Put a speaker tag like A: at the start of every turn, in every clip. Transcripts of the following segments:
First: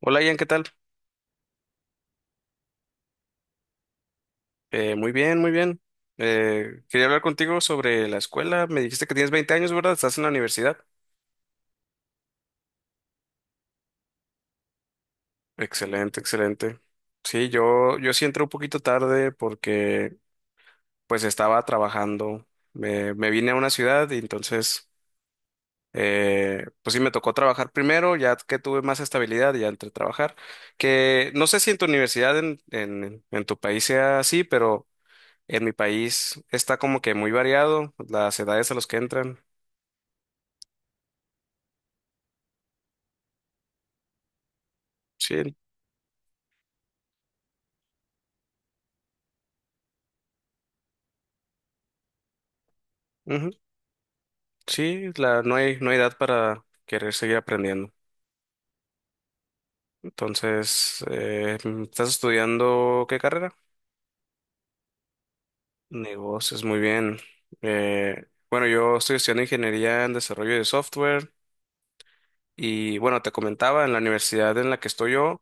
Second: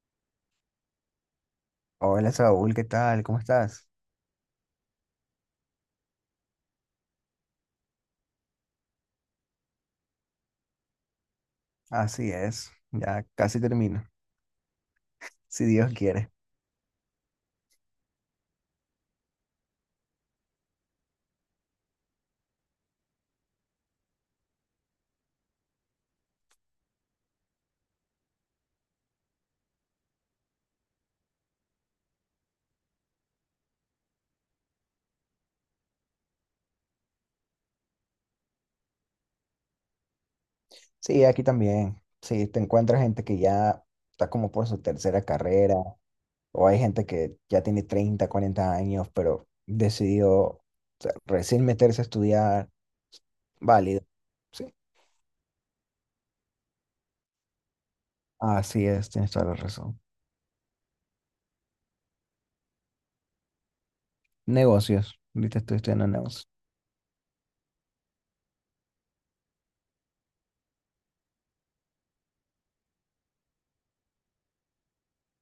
A: Hola Ian, ¿qué tal?
B: Hola Saúl, ¿qué tal? ¿Cómo estás?
A: Muy bien, muy bien. Quería hablar contigo sobre la escuela. Me dijiste que tienes 20 años, ¿verdad? Estás en la universidad.
B: Así es, ya casi termino, si Dios
A: Excelente,
B: quiere.
A: excelente. Sí, yo sí entré un poquito tarde porque pues estaba trabajando. Me vine a una ciudad y entonces pues sí me tocó trabajar primero, ya que tuve más estabilidad, ya entré a trabajar. Que no sé si en tu universidad, en tu país sea así, pero en mi país está como que muy variado las edades a las que entran.
B: Sí, aquí también. Sí, te encuentras gente que ya está como por su tercera
A: Sí,
B: carrera, o hay gente que ya tiene 30, 40 años, pero decidió o sea, recién meterse a estudiar,
A: ujú.
B: válido. Sí,
A: Sí, no hay edad para querer seguir aprendiendo.
B: así es, tienes toda la razón.
A: Entonces, ¿estás estudiando qué carrera?
B: Negocios, ahorita estoy estudiando negocios.
A: Negocios, muy bien. Eh, bueno, yo estoy estudiando ingeniería en desarrollo de software y bueno, te comentaba, en la universidad en la que estoy yo,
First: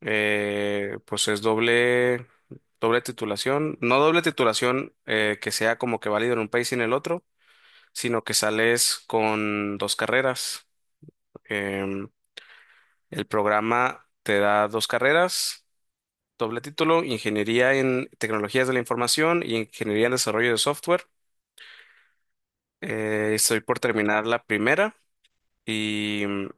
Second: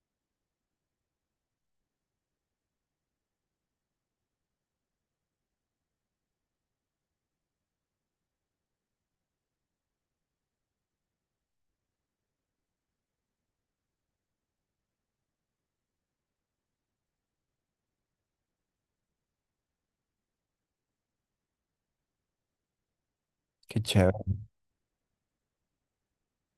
A: pues es doble titulación, no doble titulación que sea como que válido en un país y en el otro, sino que sales con dos carreras. Em, El programa te da dos carreras, doble título, Ingeniería en Tecnologías de la Información y Ingeniería en Desarrollo de Software. Estoy por
B: Qué chévere.
A: terminar la primera y mm,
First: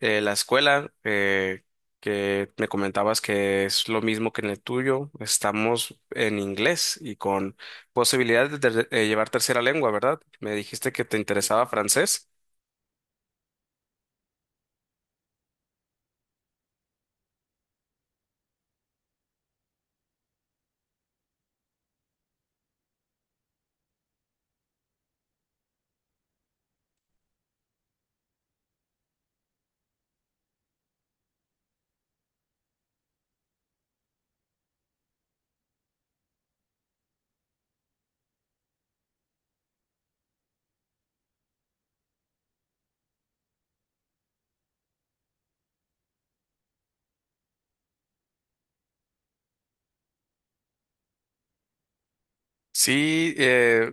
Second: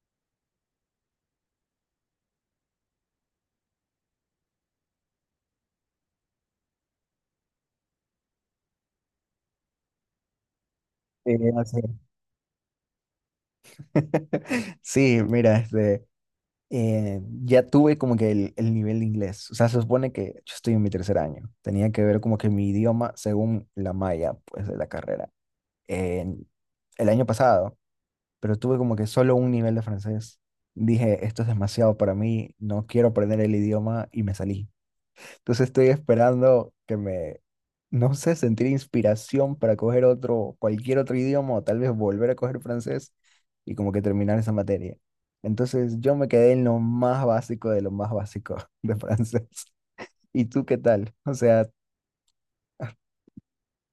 A: eh, la escuela, que me comentabas que es lo mismo que en el tuyo, estamos en inglés y con posibilidad de, llevar tercera lengua, ¿verdad? Me dijiste que te
B: Sí,
A: interesaba
B: así es.
A: francés.
B: Sí, mira, ya tuve como que el nivel de inglés. O sea, se supone que yo estoy en mi tercer año. Tenía que ver como que mi idioma según la malla, pues, de la carrera. En el año pasado, pero tuve como que solo un nivel de francés. Dije, esto es demasiado para mí, no quiero aprender el idioma y me salí. Entonces estoy esperando que me, no sé, sentir inspiración para coger otro, cualquier otro idioma o tal vez volver a coger francés y como que terminar esa materia. Entonces yo me quedé en lo más básico de lo más básico de francés. ¿Y tú qué tal? O sea,
A: Sí,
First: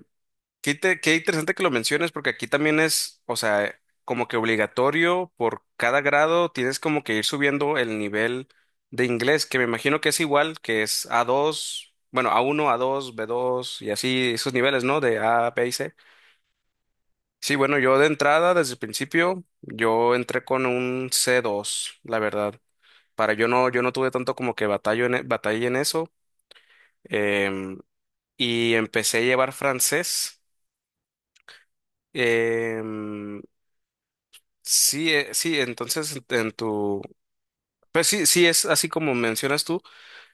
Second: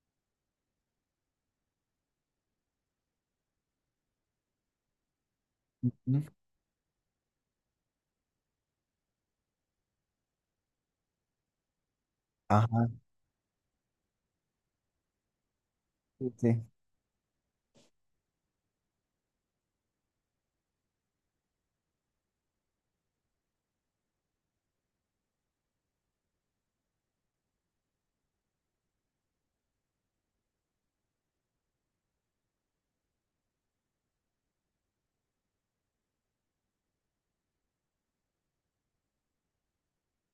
A: Qué interesante que lo menciones, porque aquí también es, o sea, como que obligatorio por cada
B: mm,
A: grado, tienes como que ir subiendo el nivel de inglés, que me imagino que es igual, que es a dos, bueno, a uno, a
B: ajá,
A: dos, b dos y así esos niveles, ¿no? De A, B y C.
B: sí, sí,
A: Sí, bueno, yo de entrada, desde el principio, yo entré con un c dos, la verdad. Para yo no tuve tanto como que batalla en eso. em, y empecé a llevar francés. em, sí, entonces en tu, pues sí, sí es así como mencionas tú,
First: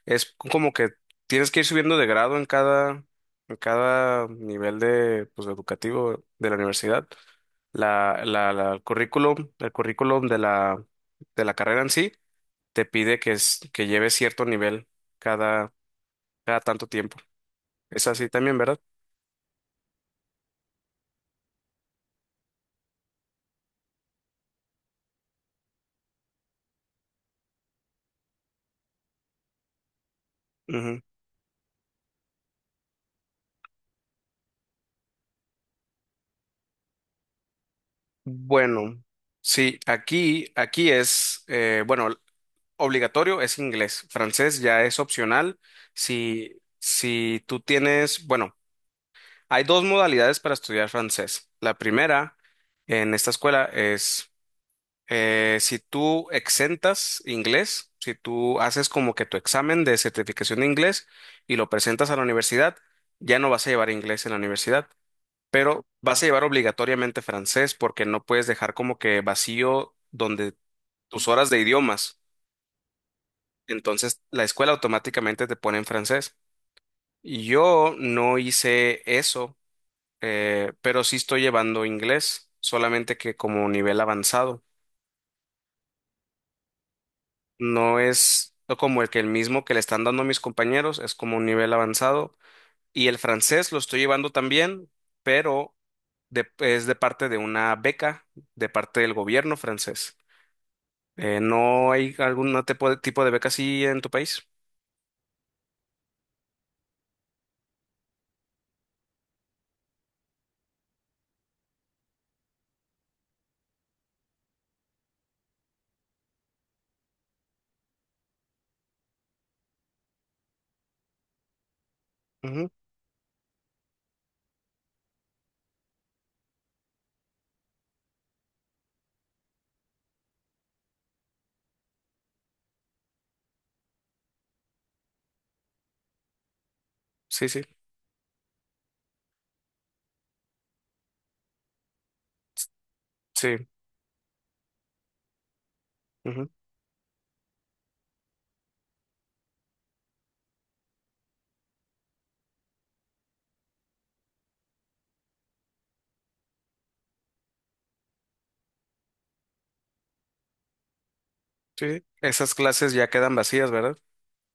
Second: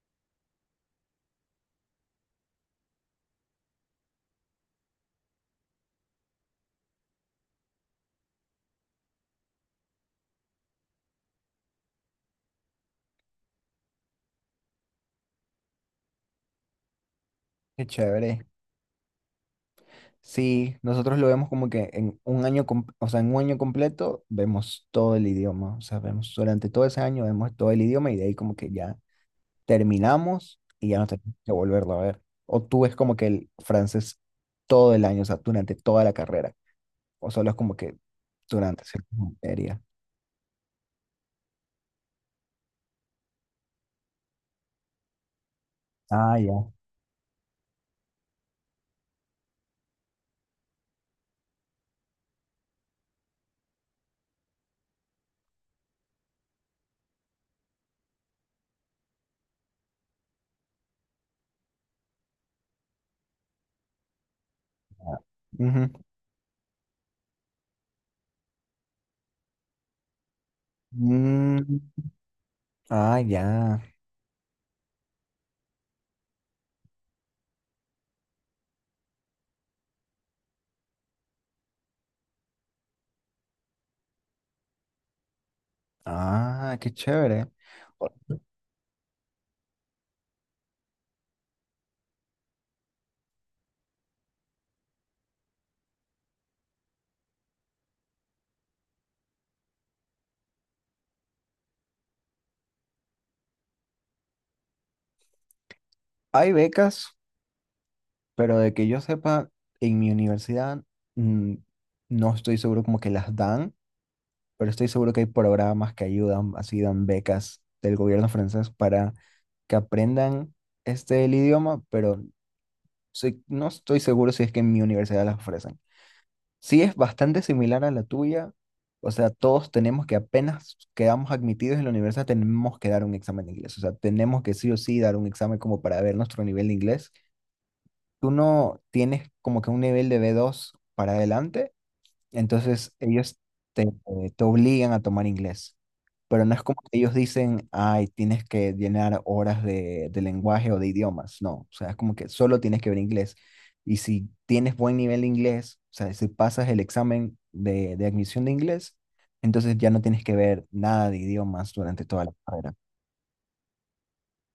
A: es como que tienes que ir subiendo de grado en cada nivel de, pues, educativo de la universidad. El el currículum de de la carrera en sí te pide que es, que lleves cierto nivel cada, cada tanto tiempo.
B: qué
A: Es así
B: chévere.
A: también, ¿verdad?
B: Sí, nosotros lo vemos como que en un año, o sea, en un año completo vemos todo el idioma, o sea, vemos durante todo ese año vemos todo el idioma y de ahí como que ya terminamos y ya
A: Ujú.
B: no tenemos que volverlo a ver. O tú ves como que el francés todo el año, o sea, durante toda la carrera, o solo es como que durante
A: Bueno,
B: cierta
A: sí,
B: materia.
A: aquí es, Obligatorio es inglés. Francés ya es opcional.
B: Ah, ya.
A: Si tú tienes, bueno, hay dos modalidades para estudiar francés. La primera en esta escuela es si tú exentas inglés, si tú haces como que tu examen de certificación de inglés y lo presentas a la universidad, ya no vas a llevar inglés en la universidad,
B: Ya. Ujú.
A: pero vas a llevar obligatoriamente francés porque no puedes dejar como que vacío donde tus horas de
B: Mm,
A: idiomas.
B: ah, ya.
A: Entonces, la escuela automáticamente te pone en francés. Yo no hice eso, pero sí estoy llevando inglés, solamente que como nivel avanzado.
B: Ah, qué chévere.
A: No
B: O-
A: es no como el que el mismo que le están dando a mis compañeros, es como un nivel avanzado. Y el francés lo estoy llevando también, pero es de parte de una beca, de parte del gobierno francés. ¿No hay algún tipo tipo de beca así en tu país?
B: Hay becas, pero de que yo sepa, en mi universidad mm, no estoy seguro como que las dan. Pero estoy seguro que hay programas que ayudan, así dan becas del gobierno francés para que aprendan este el idioma, pero
A: Ujú,
B: no estoy seguro si es que en mi universidad las ofrecen. Sí es bastante similar a la tuya, o sea, todos tenemos que apenas quedamos admitidos en la universidad, tenemos que dar un examen de inglés, o sea, tenemos que sí o sí dar un examen como para ver nuestro nivel de inglés.
A: sí, sí,
B: ¿Tú no tienes como que un nivel de B2 para adelante? Entonces ellos
A: sí.
B: te obligan a tomar inglés, pero
A: Ujú.
B: no es como que ellos dicen, ay, tienes que llenar horas de lenguaje o de idiomas, no, o sea, es como que solo tienes que ver inglés. Y si tienes buen nivel de inglés, o sea, si pasas el examen de admisión de inglés, entonces ya no tienes que ver nada de idiomas
A: Sí,
B: durante toda la
A: esas
B: carrera.
A: clases ya quedan vacías, ¿verdad?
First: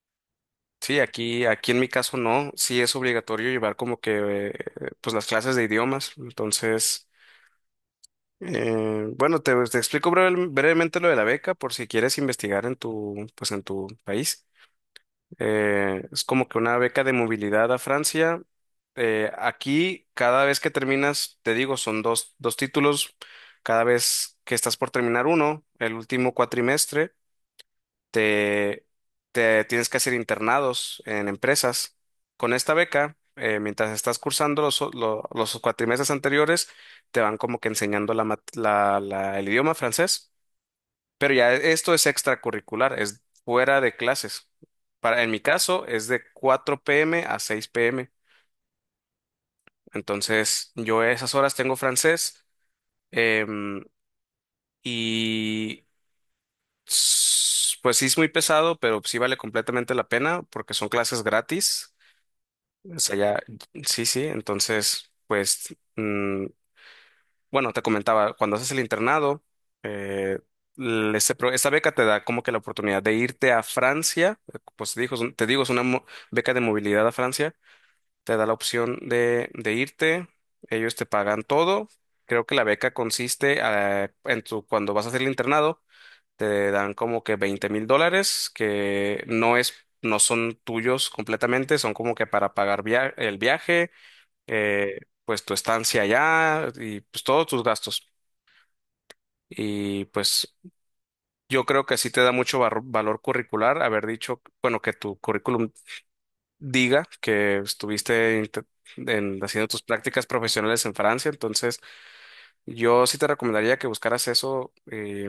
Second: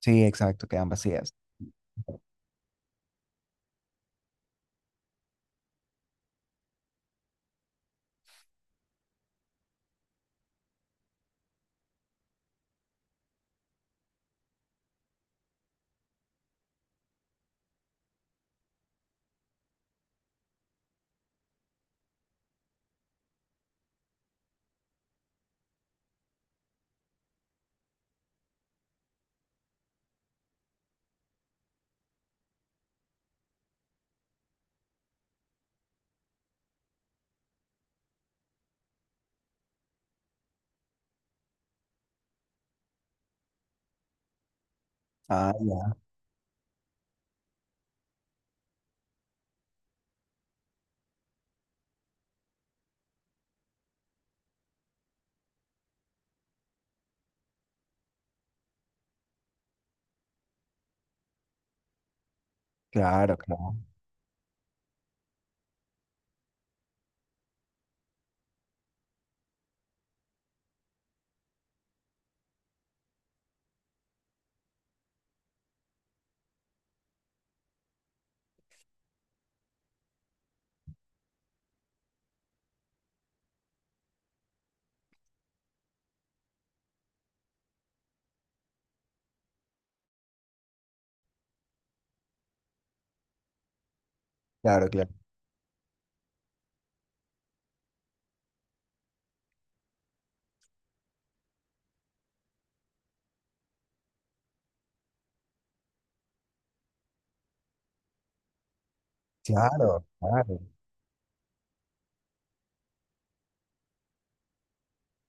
B: Sí, exacto, quedan
A: Sí,
B: vacías.
A: aquí en mi caso no, sí es obligatorio llevar como que, pues las clases de idiomas. Entonces, bueno, te, te explico brevemente lo de la beca por si quieres investigar en tu, pues en tu país. Es como que una beca de movilidad a Francia. Aquí, cada vez que terminas, te digo, son dos, dos títulos. Cada vez que estás por terminar uno, el último cuatrimestre. te, te tienes que hacer internados en empresas. Con esta beca, mientras estás cursando los cuatrimestres anteriores, te van como que enseñando la el idioma francés, pero ya esto es extracurricular, es fuera de clases. Para, en mi
B: Ah,
A: caso,
B: ya,
A: es de 4 p.m. a 6 p.m. Entonces, yo a esas horas tengo francés, em, y pues sí es muy pesado, pero sí vale completamente la pena porque son clases gratis. O sea,
B: claro,
A: ya,
B: claro,
A: sí, sí, entonces, bueno, te comentaba, cuando haces el internado, eh, este esta beca te da como que la oportunidad de irte a Francia, pues te digo, te digo, es una beca de movilidad a Francia, te da la opción de irte, ellos te pagan todo, creo que la beca consiste en tu, cuando vas a hacer el internado, te dan como que 20.000 dólares, que no es... No son tuyos completamente, son como que para pagar el viaje,
B: claro,
A: eh,
B: claro,
A: pues tu estancia allá y pues todos tus gastos. Y pues yo creo que sí te da mucho valor curricular haber dicho, bueno, que tu currículum diga que estuviste haciendo tus
B: claro,
A: prácticas
B: claro.
A: profesionales en Francia. Entonces, yo sí te recomendaría que buscaras eso,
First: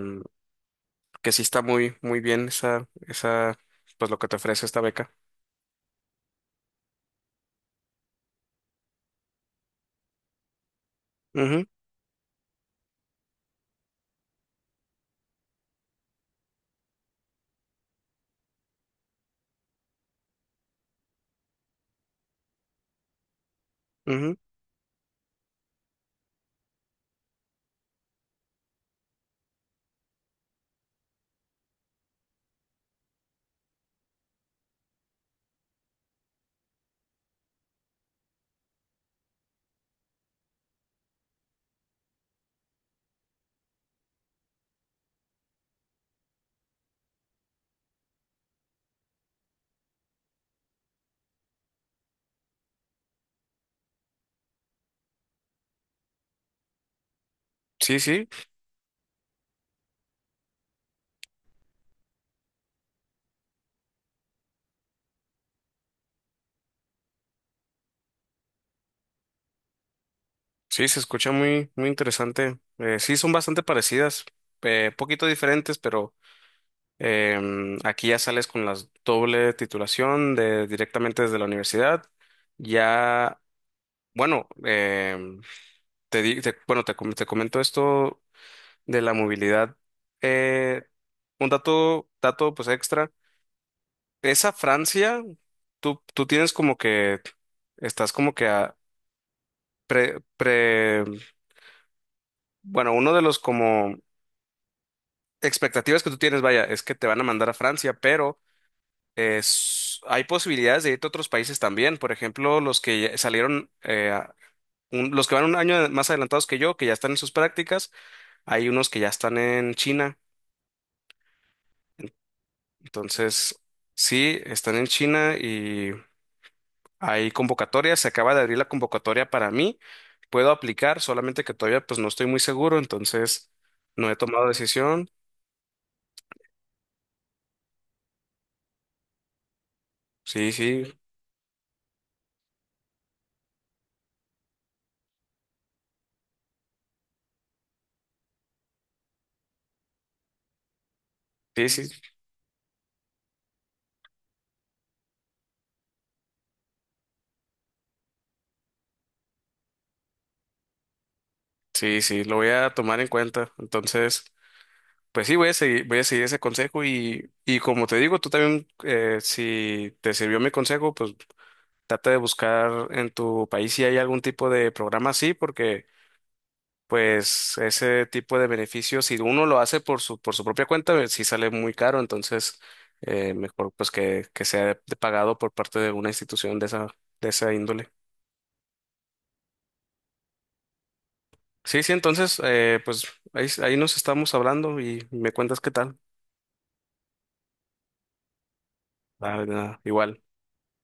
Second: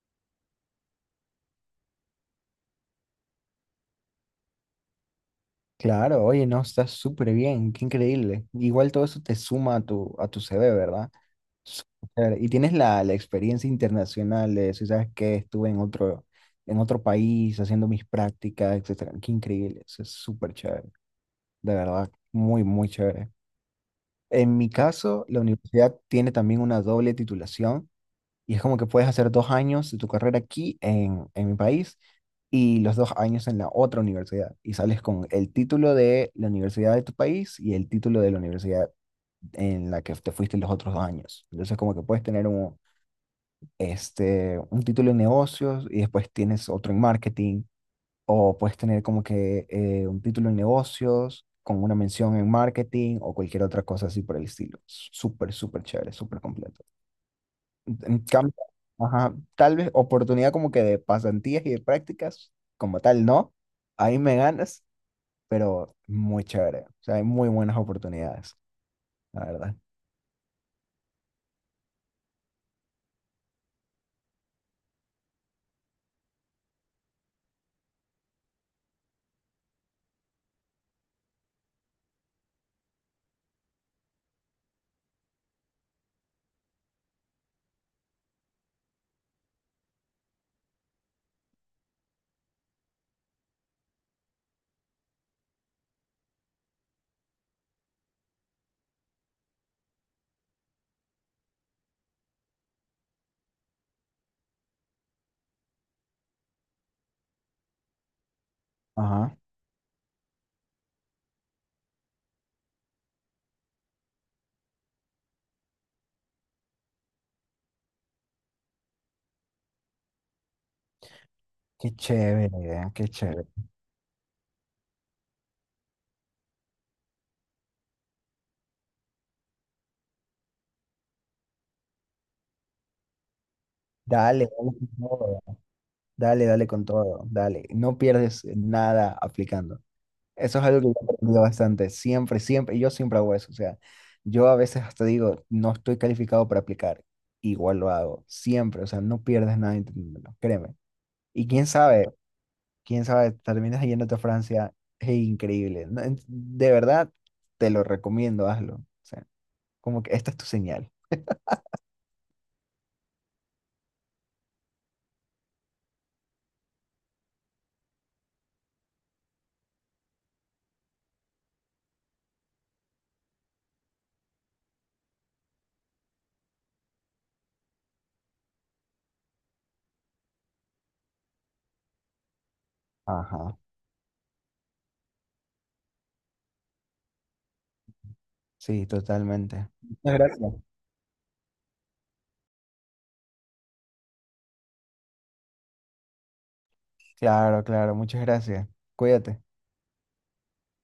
A: que sí está muy, muy bien pues lo que te ofrece esta beca.
B: Claro, oye, no, está súper bien, qué increíble. Igual todo eso te suma a tu CV, ¿verdad?
A: Ujú,
B: Súper. Y tienes la, la experiencia internacional de si sabes que estuve en otro país haciendo mis prácticas, etcétera. Qué increíble, eso es súper chévere, de verdad, muy, muy chévere.
A: ujú.
B: En mi caso, la universidad tiene también una doble titulación y es como que puedes hacer dos años de tu carrera aquí en mi país y los dos años en la otra universidad. Y sales con el título de la universidad de tu país y el título de la universidad en la que te fuiste los otros dos años. Entonces como que puedes tener este, un título en negocios y después tienes otro en marketing. O puedes tener como que un título en negocios con una mención en marketing o cualquier otra cosa así por el estilo. Súper, súper chévere, súper completo.
A: Sí,
B: En
A: sí,
B: cambio, ajá, tal vez oportunidad como que de pasantías y de prácticas, como tal, no. Ahí me ganas, pero muy chévere. O sea, hay muy buenas oportunidades, la verdad.
A: sí, se escucha muy, muy interesante. Sí, son bastante parecidas, poquito diferentes, pero... aquí ya sales con la doble titulación de directamente desde la universidad. Ya, bueno, em, te, di- te- bueno, te, com- te comento esto de la movilidad. Eh, un dato pues extra. Esa Francia, tú tienes como que, estás como que pre, pre, bueno, uno de los como expectativas que tú tienes, vaya, es que te van a mandar a Francia, pero...
B: Ajá.
A: Es, hay posibilidades de irte a otros países también. Por ejemplo, los que ya salieron, los que van un año más adelantados que yo, que ya están en sus prácticas, hay unos que ya están en China.
B: Qué chévere, qué chévere.
A: Entonces, sí, están en China y hay convocatorias. Se acaba de abrir la convocatoria para mí. Puedo aplicar, solamente que todavía pues no estoy muy seguro, entonces no he
B: Dale,
A: tomado
B: dale con
A: decisión.
B: todo. Dale, dale con todo. Dale. No pierdes nada aplicando.
A: Sí,
B: Eso es algo
A: sí,
B: que yo he aprendido bastante. Siempre, siempre. Yo siempre hago eso. O sea, yo a veces hasta digo, no estoy calificado para aplicar. Igual lo hago. Siempre. O sea, no pierdes nada intentándolo. Créeme. Y
A: sí, sí,
B: quién sabe, terminas yéndote a Francia. Es increíble. No, de verdad, te lo recomiendo, hazlo. O sea, como que esta es tu señal.
A: sí, sí, lo voy a tomar en cuenta. Entonces... pues sí, voy a seguir ese consejo y como te digo, tú también, si te sirvió mi consejo, pues trata de buscar en tu país si hay algún tipo de programa así, porque pues ese tipo de beneficios, si uno lo hace por su propia cuenta, sí sale muy caro, entonces
B: Ajá.
A: mejor pues que sea de pagado por parte de una institución de de esa índole.
B: Sí, totalmente. Muchas gracias.
A: Sí, sí, entonces pues ahí nos estamos hablando y me cuentas qué tal.
B: Claro, claro, muchas gracias.
A: Ah,
B: Cuídate.
A: de nada, igual.